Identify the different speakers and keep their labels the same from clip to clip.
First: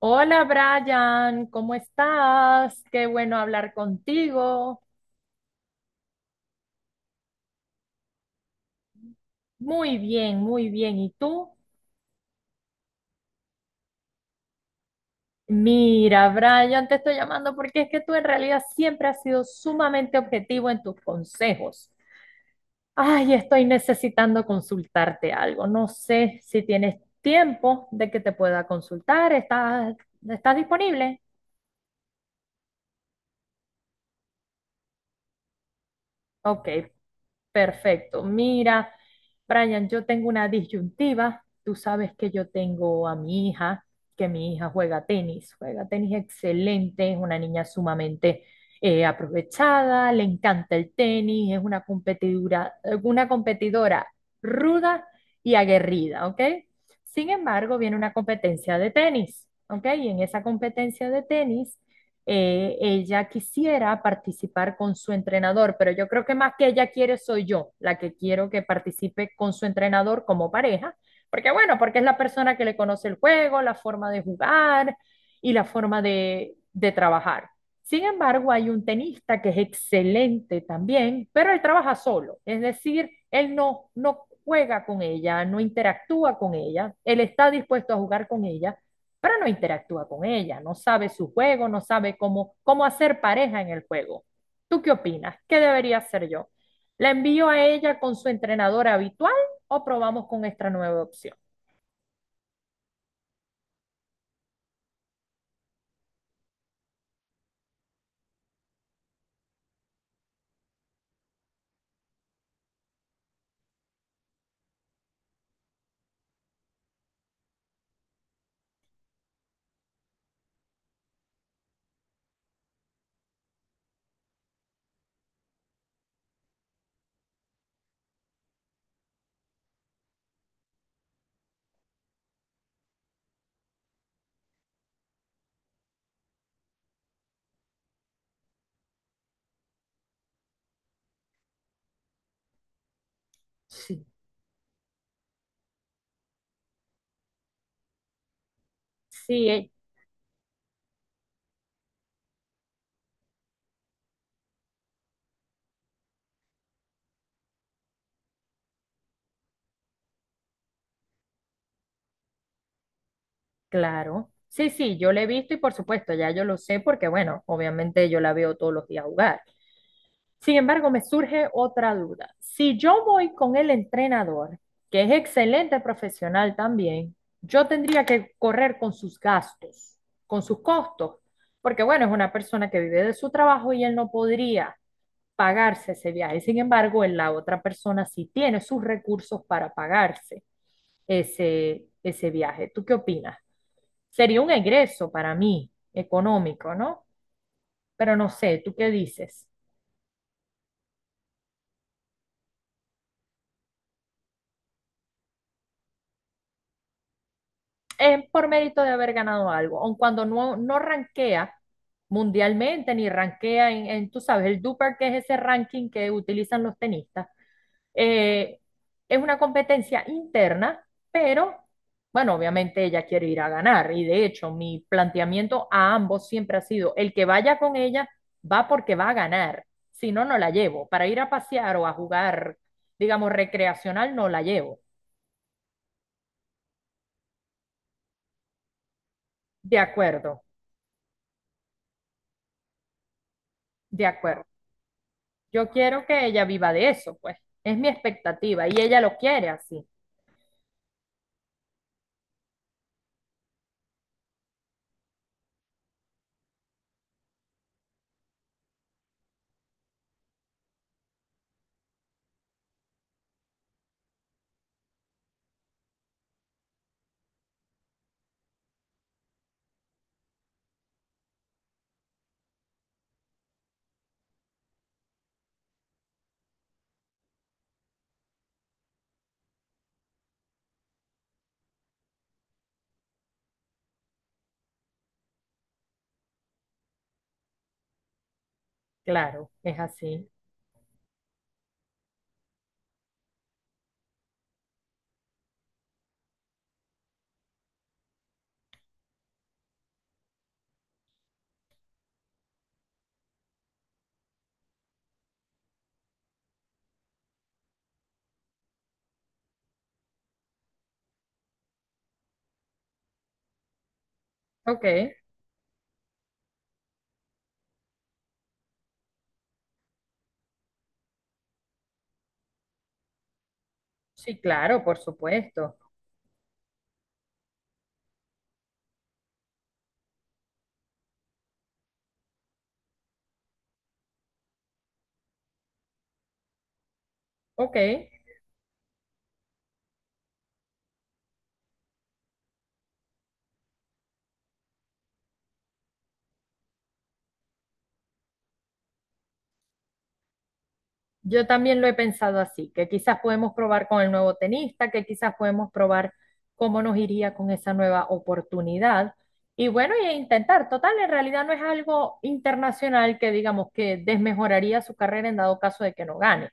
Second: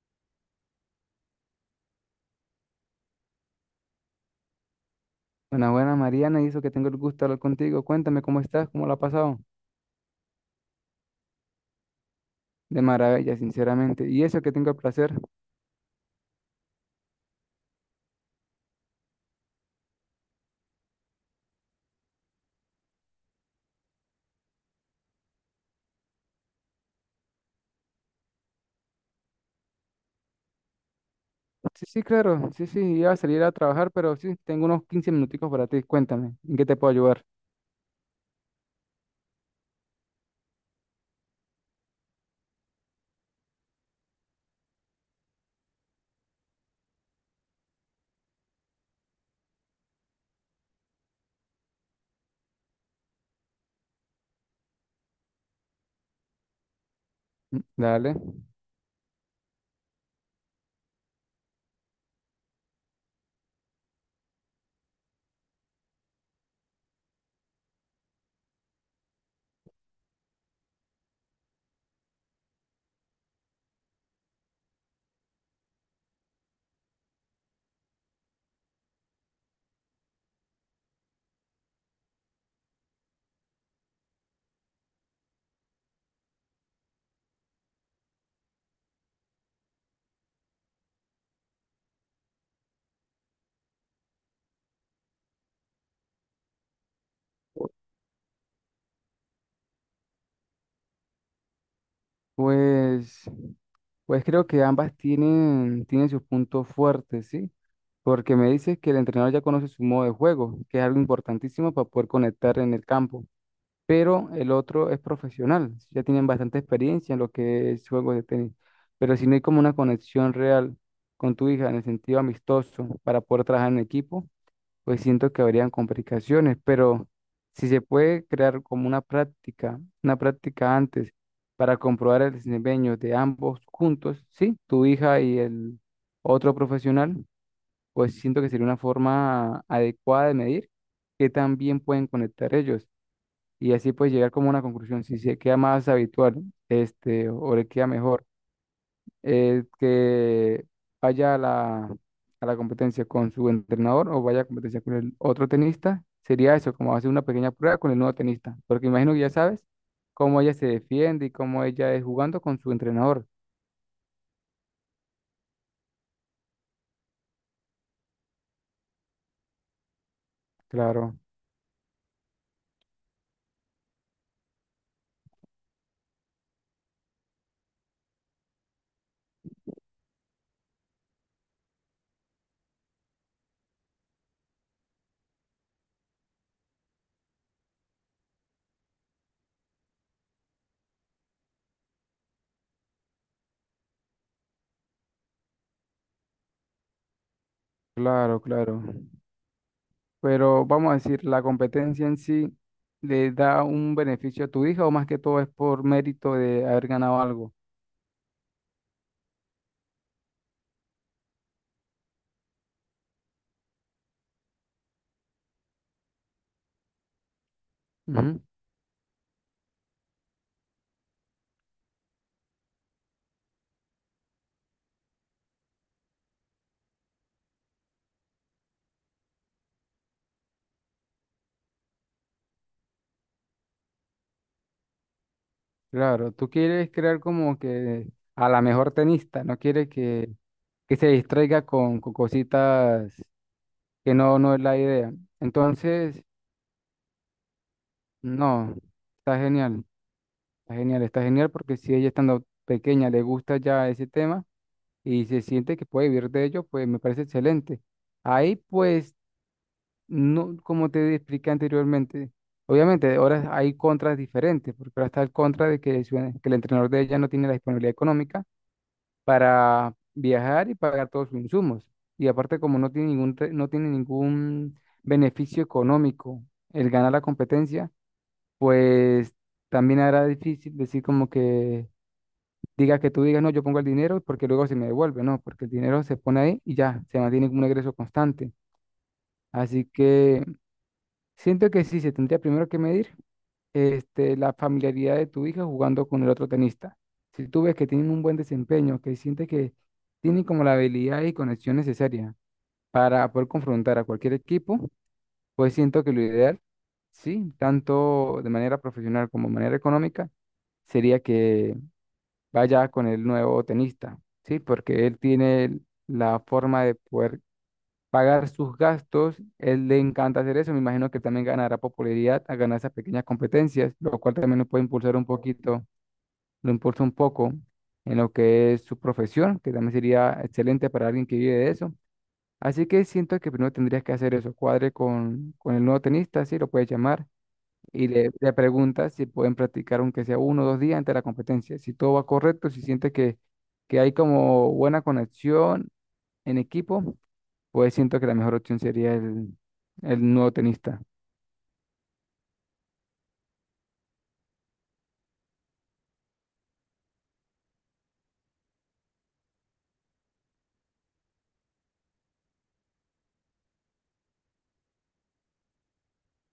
Speaker 1: Hola Brian, ¿cómo estás? Qué bueno hablar contigo.
Speaker 2: Buenas, buenas, Mariana, y eso que tengo el gusto de hablar contigo. Cuéntame cómo estás, cómo lo has pasado.
Speaker 1: Muy bien, muy bien. ¿Y tú?
Speaker 2: De maravilla, sinceramente. Y eso que tengo el placer.
Speaker 1: Mira, Brian, te estoy llamando porque es que tú en realidad siempre has sido sumamente objetivo en tus consejos. Ay, estoy necesitando consultarte algo. No sé si tienes tiempo de que te pueda consultar. ¿Estás disponible?
Speaker 2: Sí, sí, claro. Sí, sí, iba a salir a trabajar, pero sí, tengo unos 15 minuticos para ti. Cuéntame, ¿en qué
Speaker 1: Ok,
Speaker 2: te puedo ayudar?
Speaker 1: perfecto. Mira, Brian, yo tengo una disyuntiva. Tú sabes que yo tengo a mi hija, que mi hija juega tenis excelente, es una niña sumamente aprovechada, le encanta el tenis, es una competidora ruda y aguerrida, ¿ok? Sin
Speaker 2: Mm.
Speaker 1: embargo, viene una
Speaker 2: Dale.
Speaker 1: competencia de tenis, ¿ok? Y en esa competencia de tenis ella quisiera participar con su entrenador, pero yo creo que más que ella quiere soy yo, la que quiero que participe con su entrenador como pareja, porque bueno, porque es la persona que le conoce el juego, la forma de jugar y la forma de trabajar. Sin embargo, hay un tenista que es excelente también, pero él trabaja solo, es decir, él no juega con ella, no interactúa con ella, él está dispuesto a jugar con ella, pero no interactúa con ella, no sabe su juego, no sabe cómo hacer pareja en el juego. ¿Tú qué opinas? ¿Qué debería hacer yo? ¿La envío a ella con su entrenadora habitual o probamos con esta nueva opción?
Speaker 2: Pues, pues creo que ambas tienen, sus puntos fuertes, ¿sí? Porque me dices que el entrenador ya conoce su modo de juego, que es algo importantísimo para poder conectar en el campo, pero el otro es profesional, ya tienen bastante experiencia en lo que es juegos de tenis, pero si no hay como una conexión real con tu hija en el sentido amistoso para poder trabajar en equipo, pues siento que habrían complicaciones. Pero si se puede crear como una práctica antes para comprobar el desempeño de ambos juntos, ¿sí? Tu hija y el otro profesional, pues siento que sería una forma adecuada de medir que también pueden conectar ellos y así
Speaker 1: Sí.
Speaker 2: pues llegar como a una conclusión si se queda más habitual, o le queda mejor.
Speaker 1: Sí,
Speaker 2: Que vaya a la, competencia con su entrenador o vaya a competencia con el otro tenista, sería eso, como hacer una pequeña prueba con el nuevo tenista, porque imagino que ya sabes cómo ella se defiende y cómo ella es jugando con su entrenador.
Speaker 1: claro. Sí, yo la he visto y por supuesto, ya yo lo sé porque, bueno, obviamente yo la veo todos los días jugar. Sin embargo, me
Speaker 2: Claro,
Speaker 1: surge otra duda. Si yo voy con el entrenador, que es excelente profesional también, yo tendría que correr con sus gastos, con sus costos, porque bueno, es una persona que vive de su trabajo y él no podría pagarse ese viaje. Sin embargo, en la otra persona sí tiene sus recursos para pagarse ese viaje. ¿Tú qué opinas? Sería un egreso para mí económico, ¿no? Pero no
Speaker 2: claro,
Speaker 1: sé, ¿tú
Speaker 2: claro.
Speaker 1: qué dices?
Speaker 2: Pero vamos a decir, la competencia en sí, ¿le da un beneficio a tu hija o más que todo es por mérito de haber ganado algo?
Speaker 1: Es por mérito de haber ganado algo, aun cuando no rankea mundialmente ni rankea en, tú sabes, el Duper, que es ese ranking que utilizan los tenistas.
Speaker 2: Ujú.
Speaker 1: Eh, es una competencia interna, pero bueno, obviamente ella quiere ir a ganar y de hecho mi planteamiento a ambos siempre ha sido, el que vaya con ella va porque va a ganar, si no, no la llevo. Para ir a pasear o a jugar, digamos, recreacional, no la llevo.
Speaker 2: Claro, tú quieres crear como que a la mejor tenista. No
Speaker 1: De
Speaker 2: quieres que,
Speaker 1: acuerdo,
Speaker 2: se distraiga con, cositas,
Speaker 1: de
Speaker 2: que no,
Speaker 1: acuerdo.
Speaker 2: no es la idea.
Speaker 1: Yo quiero
Speaker 2: Entonces
Speaker 1: que ella viva de eso, pues. Es mi expectativa y
Speaker 2: no,
Speaker 1: ella lo
Speaker 2: está
Speaker 1: quiere
Speaker 2: genial,
Speaker 1: así.
Speaker 2: está genial, está genial, porque si ella estando pequeña le gusta ya ese tema y se siente que puede vivir de ello, pues me parece excelente. Ahí pues, no, como te expliqué anteriormente, obviamente ahora hay contras diferentes, porque ahora está el contra de que, que el entrenador de ella no tiene la disponibilidad económica para viajar y pagar todos sus insumos. Y aparte, como no tiene ningún beneficio económico el ganar la competencia, pues también era difícil decir como que diga, que tú digas, no, yo pongo el dinero porque luego se me devuelve. No, porque el dinero se pone ahí y ya, se mantiene como un ingreso constante.
Speaker 1: Claro, es
Speaker 2: Así
Speaker 1: así.
Speaker 2: que siento que sí, se tendría primero que medir, la familiaridad de tu hija jugando con el otro tenista. Si tú ves que tienen un buen desempeño, que sientes que tienen como la habilidad y conexión necesaria para poder confrontar a cualquier equipo, pues siento que lo ideal, sí, tanto de manera profesional como de manera económica, sería que vaya con el nuevo tenista, ¿sí?
Speaker 1: Ok,
Speaker 2: Porque él tiene la forma de poder pagar sus gastos. Él le encanta hacer eso. Me imagino que también ganará popularidad a ganar esas pequeñas competencias, lo cual
Speaker 1: sí,
Speaker 2: también lo
Speaker 1: claro,
Speaker 2: puede
Speaker 1: por
Speaker 2: impulsar un
Speaker 1: supuesto.
Speaker 2: poquito, lo impulsa un poco en lo que es su profesión, que también sería excelente para alguien que vive de eso. Así que siento que primero tendrías que hacer eso, cuadre con, el nuevo tenista, si lo puedes llamar,
Speaker 1: Ok,
Speaker 2: y le, preguntas si pueden practicar aunque sea 1 o 2 días antes de la competencia. Si todo va correcto, si sientes que, hay como buena conexión en equipo, pues siento que la mejor opción sería el, nuevo tenista.
Speaker 1: yo también lo he pensado así, que quizás podemos probar con el nuevo tenista, que quizás podemos probar cómo nos iría con esa nueva oportunidad. Y bueno, y intentar, total, en realidad no es algo internacional que digamos que desmejoraría su carrera en dado caso de que no gane.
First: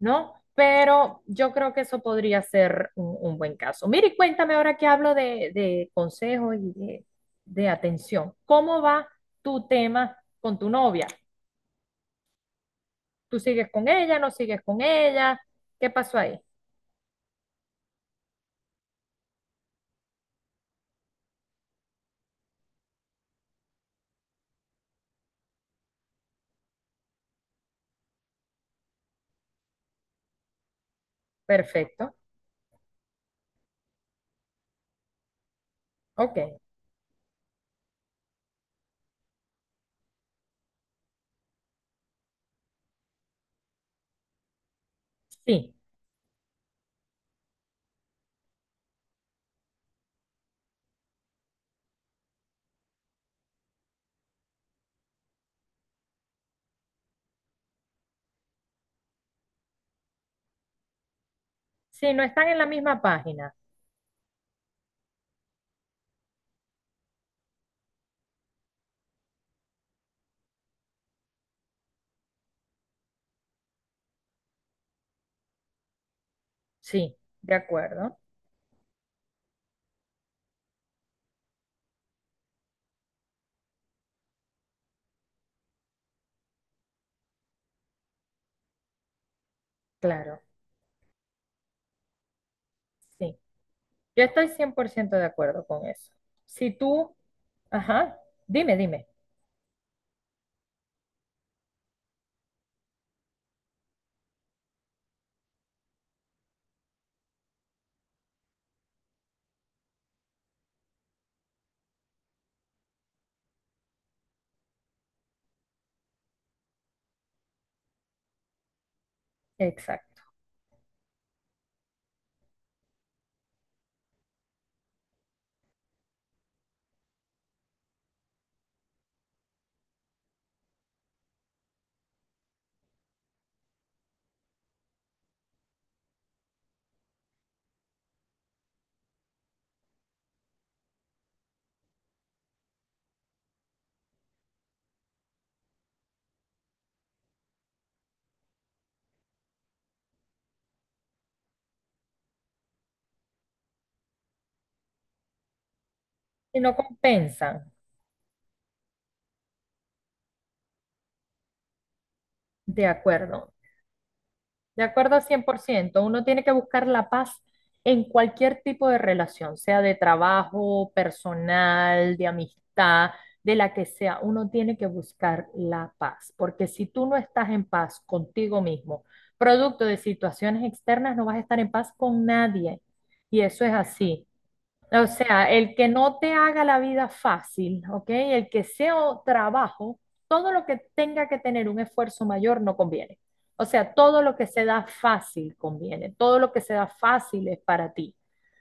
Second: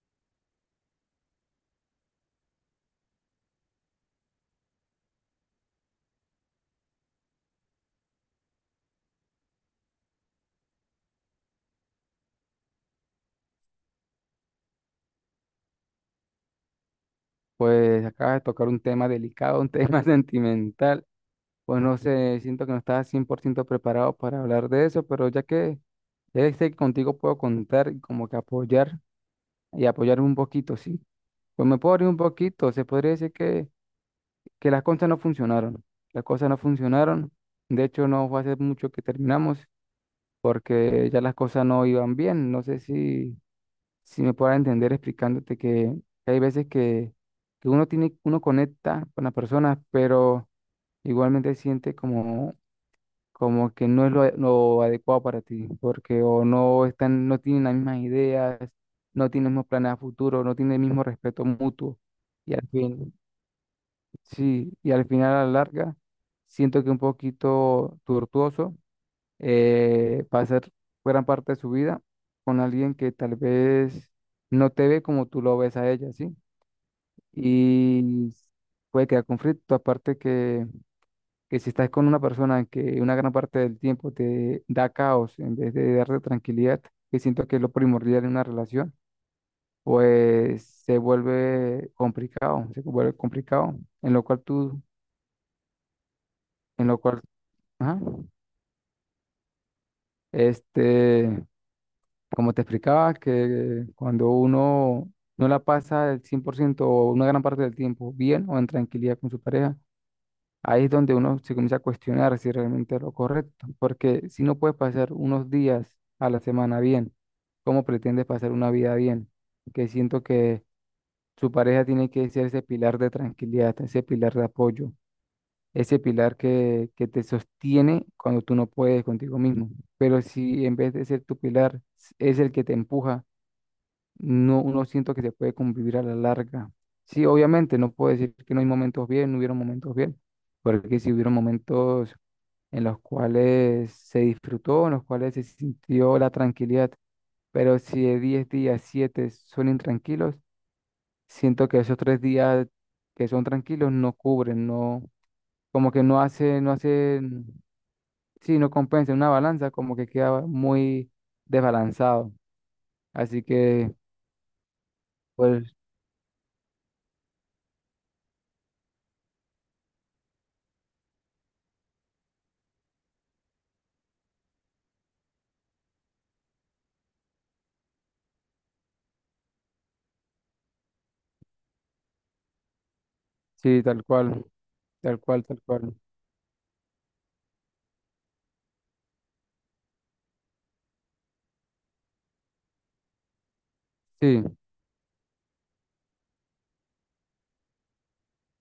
Speaker 1: ¿No? Pero yo creo que eso podría ser un buen caso. Mire, y cuéntame ahora que hablo de consejos y de atención. ¿Cómo va tu tema con tu novia? ¿Tú sigues con ella? ¿No sigues con ella? ¿Qué pasó ahí?
Speaker 2: Pues acaba de tocar un tema delicado, un tema sentimental. Pues no sé, siento que no estaba 100% preparado para hablar de eso, pero ya que, sé que contigo puedo contar y como que apoyar y apoyarme un poquito, sí. Pues me puedo abrir
Speaker 1: Perfecto.
Speaker 2: un poquito, se podría decir que, las cosas no funcionaron. Las cosas no
Speaker 1: Ok.
Speaker 2: funcionaron. De hecho, no fue hace mucho que terminamos, porque ya las cosas no iban bien. No sé si, si me puedo entender explicándote
Speaker 1: Sí.
Speaker 2: que, hay veces que, uno conecta con las personas, pero igualmente siente como, que no es lo, adecuado para ti, porque o no están, no tienen las mismas ideas, no tienen los mismos planes a futuro, no tienen el mismo respeto mutuo.
Speaker 1: Sí, no están
Speaker 2: Y
Speaker 1: en la
Speaker 2: al
Speaker 1: misma
Speaker 2: fin,
Speaker 1: página.
Speaker 2: sí, y al final, a la larga, siento que un poquito tortuoso pasar gran parte de su vida con alguien que tal vez no te ve como tú lo ves a ella, ¿sí?
Speaker 1: Sí, de acuerdo.
Speaker 2: Y puede crear conflicto. Aparte que, si estás con una persona que una gran parte del tiempo te da caos en vez de darte tranquilidad, que siento que es lo primordial en una relación,
Speaker 1: Claro.
Speaker 2: pues se vuelve complicado, se vuelve
Speaker 1: Sí.
Speaker 2: complicado.
Speaker 1: Yo estoy cien por ciento de acuerdo con eso. Si
Speaker 2: En lo
Speaker 1: tú,
Speaker 2: cual, ajá,
Speaker 1: ajá, dime, dime.
Speaker 2: este... como te explicaba, que cuando uno no la pasa el 100% o una gran parte del tiempo bien o en tranquilidad con su pareja, ahí es donde uno se comienza a cuestionar si realmente es lo correcto. Porque si no puedes pasar unos días a la semana bien, ¿cómo pretendes pasar una vida bien? Que
Speaker 1: Exacto.
Speaker 2: siento que su pareja tiene que ser ese pilar de tranquilidad, ese pilar de apoyo, ese pilar que, te sostiene cuando tú no puedes contigo mismo. Pero si en vez de ser tu pilar es el que te empuja, no, no siento que se puede convivir a la larga. Sí, obviamente, no puedo decir que no hay momentos bien, no hubieron momentos bien, porque sí hubieron momentos en los cuales se disfrutó, en los cuales se sintió la tranquilidad. Pero si de 10 días, 7 son intranquilos, siento que esos 3 días que son tranquilos no cubren, no, como que no
Speaker 1: Si
Speaker 2: hace, no
Speaker 1: no
Speaker 2: hacen,
Speaker 1: compensan.
Speaker 2: sí, no compensa, una balanza como que queda muy desbalanzado.
Speaker 1: De
Speaker 2: Así
Speaker 1: acuerdo,
Speaker 2: que
Speaker 1: de acuerdo a cien por
Speaker 2: pues,
Speaker 1: ciento. Uno tiene que buscar la paz en cualquier tipo de relación, sea de trabajo, personal, de amistad, de la que sea. Uno tiene que buscar la paz, porque si tú no estás en paz contigo mismo, producto de situaciones externas, no vas a estar en paz con nadie. Y eso es
Speaker 2: sí, tal
Speaker 1: así.
Speaker 2: cual.
Speaker 1: O
Speaker 2: Tal cual,
Speaker 1: sea,
Speaker 2: tal
Speaker 1: el que
Speaker 2: cual.
Speaker 1: no te haga la vida fácil, ¿ok? El que sea o- trabajo, todo lo que tenga que tener un esfuerzo mayor no conviene. O sea, todo lo
Speaker 2: Sí,
Speaker 1: que se da fácil conviene, todo lo que se da fácil es para ti.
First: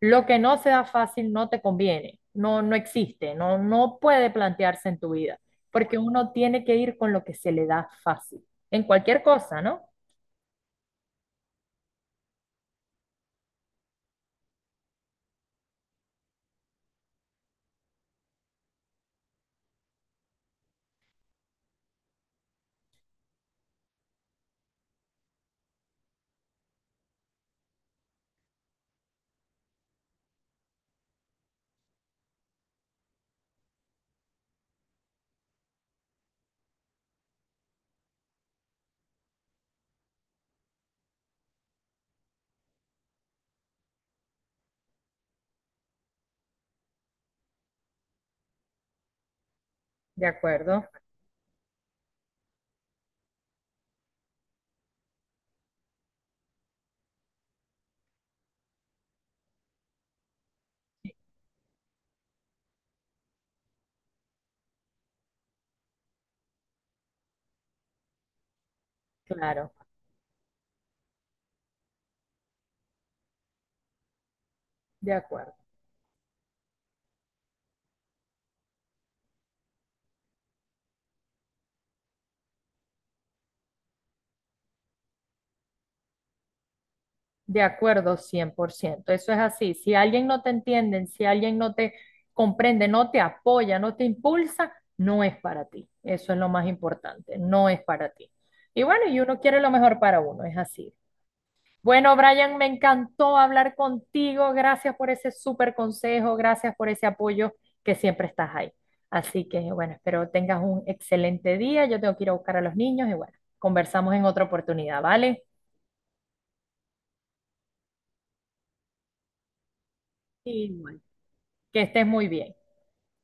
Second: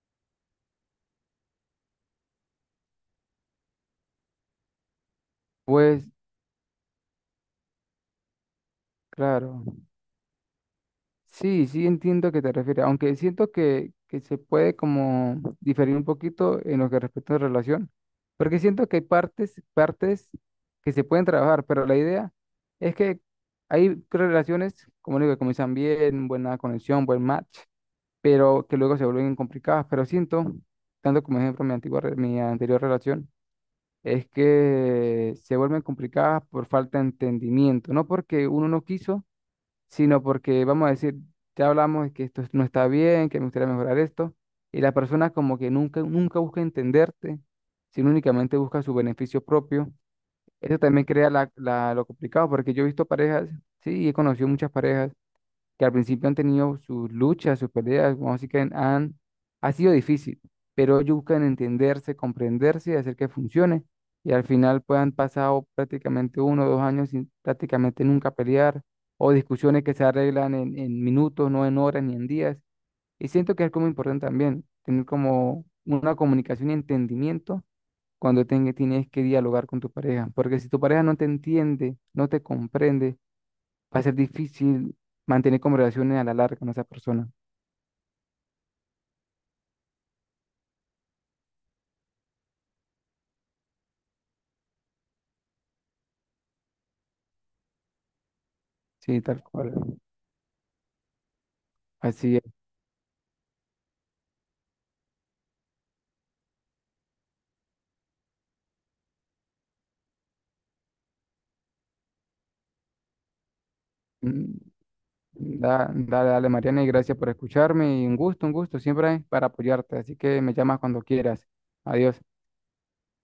Speaker 1: Lo que no se da fácil no te conviene, no existe, no puede plantearse en tu vida, porque
Speaker 2: pues
Speaker 1: uno tiene que ir con lo que se le da fácil, en cualquier cosa,
Speaker 2: claro.
Speaker 1: ¿no?
Speaker 2: Sí, sí, entiendo a qué te refieres, aunque siento que, se puede como diferir un poquito en lo que respecta a la relación, porque siento que hay partes, partes que se pueden trabajar, pero la idea es que hay relaciones, como digo, que comienzan bien, buena conexión, buen match, pero que luego se vuelven complicadas. Pero siento, tanto como ejemplo mi anterior relación, es que se vuelven complicadas por falta de entendimiento, no porque uno no quiso, sino porque vamos a decir, ya hablamos de que esto no está bien, que me gustaría mejorar esto, y la persona como que nunca, nunca busca entenderte, sino únicamente busca su beneficio propio.
Speaker 1: De
Speaker 2: Eso
Speaker 1: acuerdo,
Speaker 2: también crea lo complicado, porque yo he visto parejas, sí, he conocido muchas parejas que al principio han tenido sus luchas, sus peleas, como así que ha sido difícil, pero ellos buscan entenderse, comprenderse y hacer que funcione. Y al final pues han pasado prácticamente 1 o 2 años sin prácticamente nunca pelear, o
Speaker 1: claro,
Speaker 2: discusiones que se arreglan en, minutos, no en horas ni en días. Y siento que es como importante también tener
Speaker 1: de acuerdo.
Speaker 2: como una comunicación y entendimiento cuando tienes que dialogar con tu pareja, porque si tu pareja no te entiende, no te comprende, va a ser difícil mantener conversaciones a la larga con esa persona.
Speaker 1: De acuerdo, 100%. Eso es así. Si alguien no te entiende, si alguien no te comprende, no te apoya, no te impulsa, no es para ti. Eso es lo más importante, no es para ti. Y bueno, y
Speaker 2: Sí,
Speaker 1: uno
Speaker 2: tal
Speaker 1: quiere lo
Speaker 2: cual.
Speaker 1: mejor para uno, es así. Bueno,
Speaker 2: Así es.
Speaker 1: Brian, me encantó hablar contigo. Gracias por ese súper consejo, gracias por ese apoyo que siempre estás ahí. Así que bueno, espero tengas un excelente día. Yo tengo que ir a buscar a los niños y bueno, conversamos en otra
Speaker 2: Mm.
Speaker 1: oportunidad, ¿vale?
Speaker 2: Dale, dale, Mariana, y gracias por escucharme. Y un gusto, siempre para apoyarte. Así que me llamas cuando
Speaker 1: Igual.
Speaker 2: quieras.
Speaker 1: Que estés
Speaker 2: Adiós.
Speaker 1: muy bien.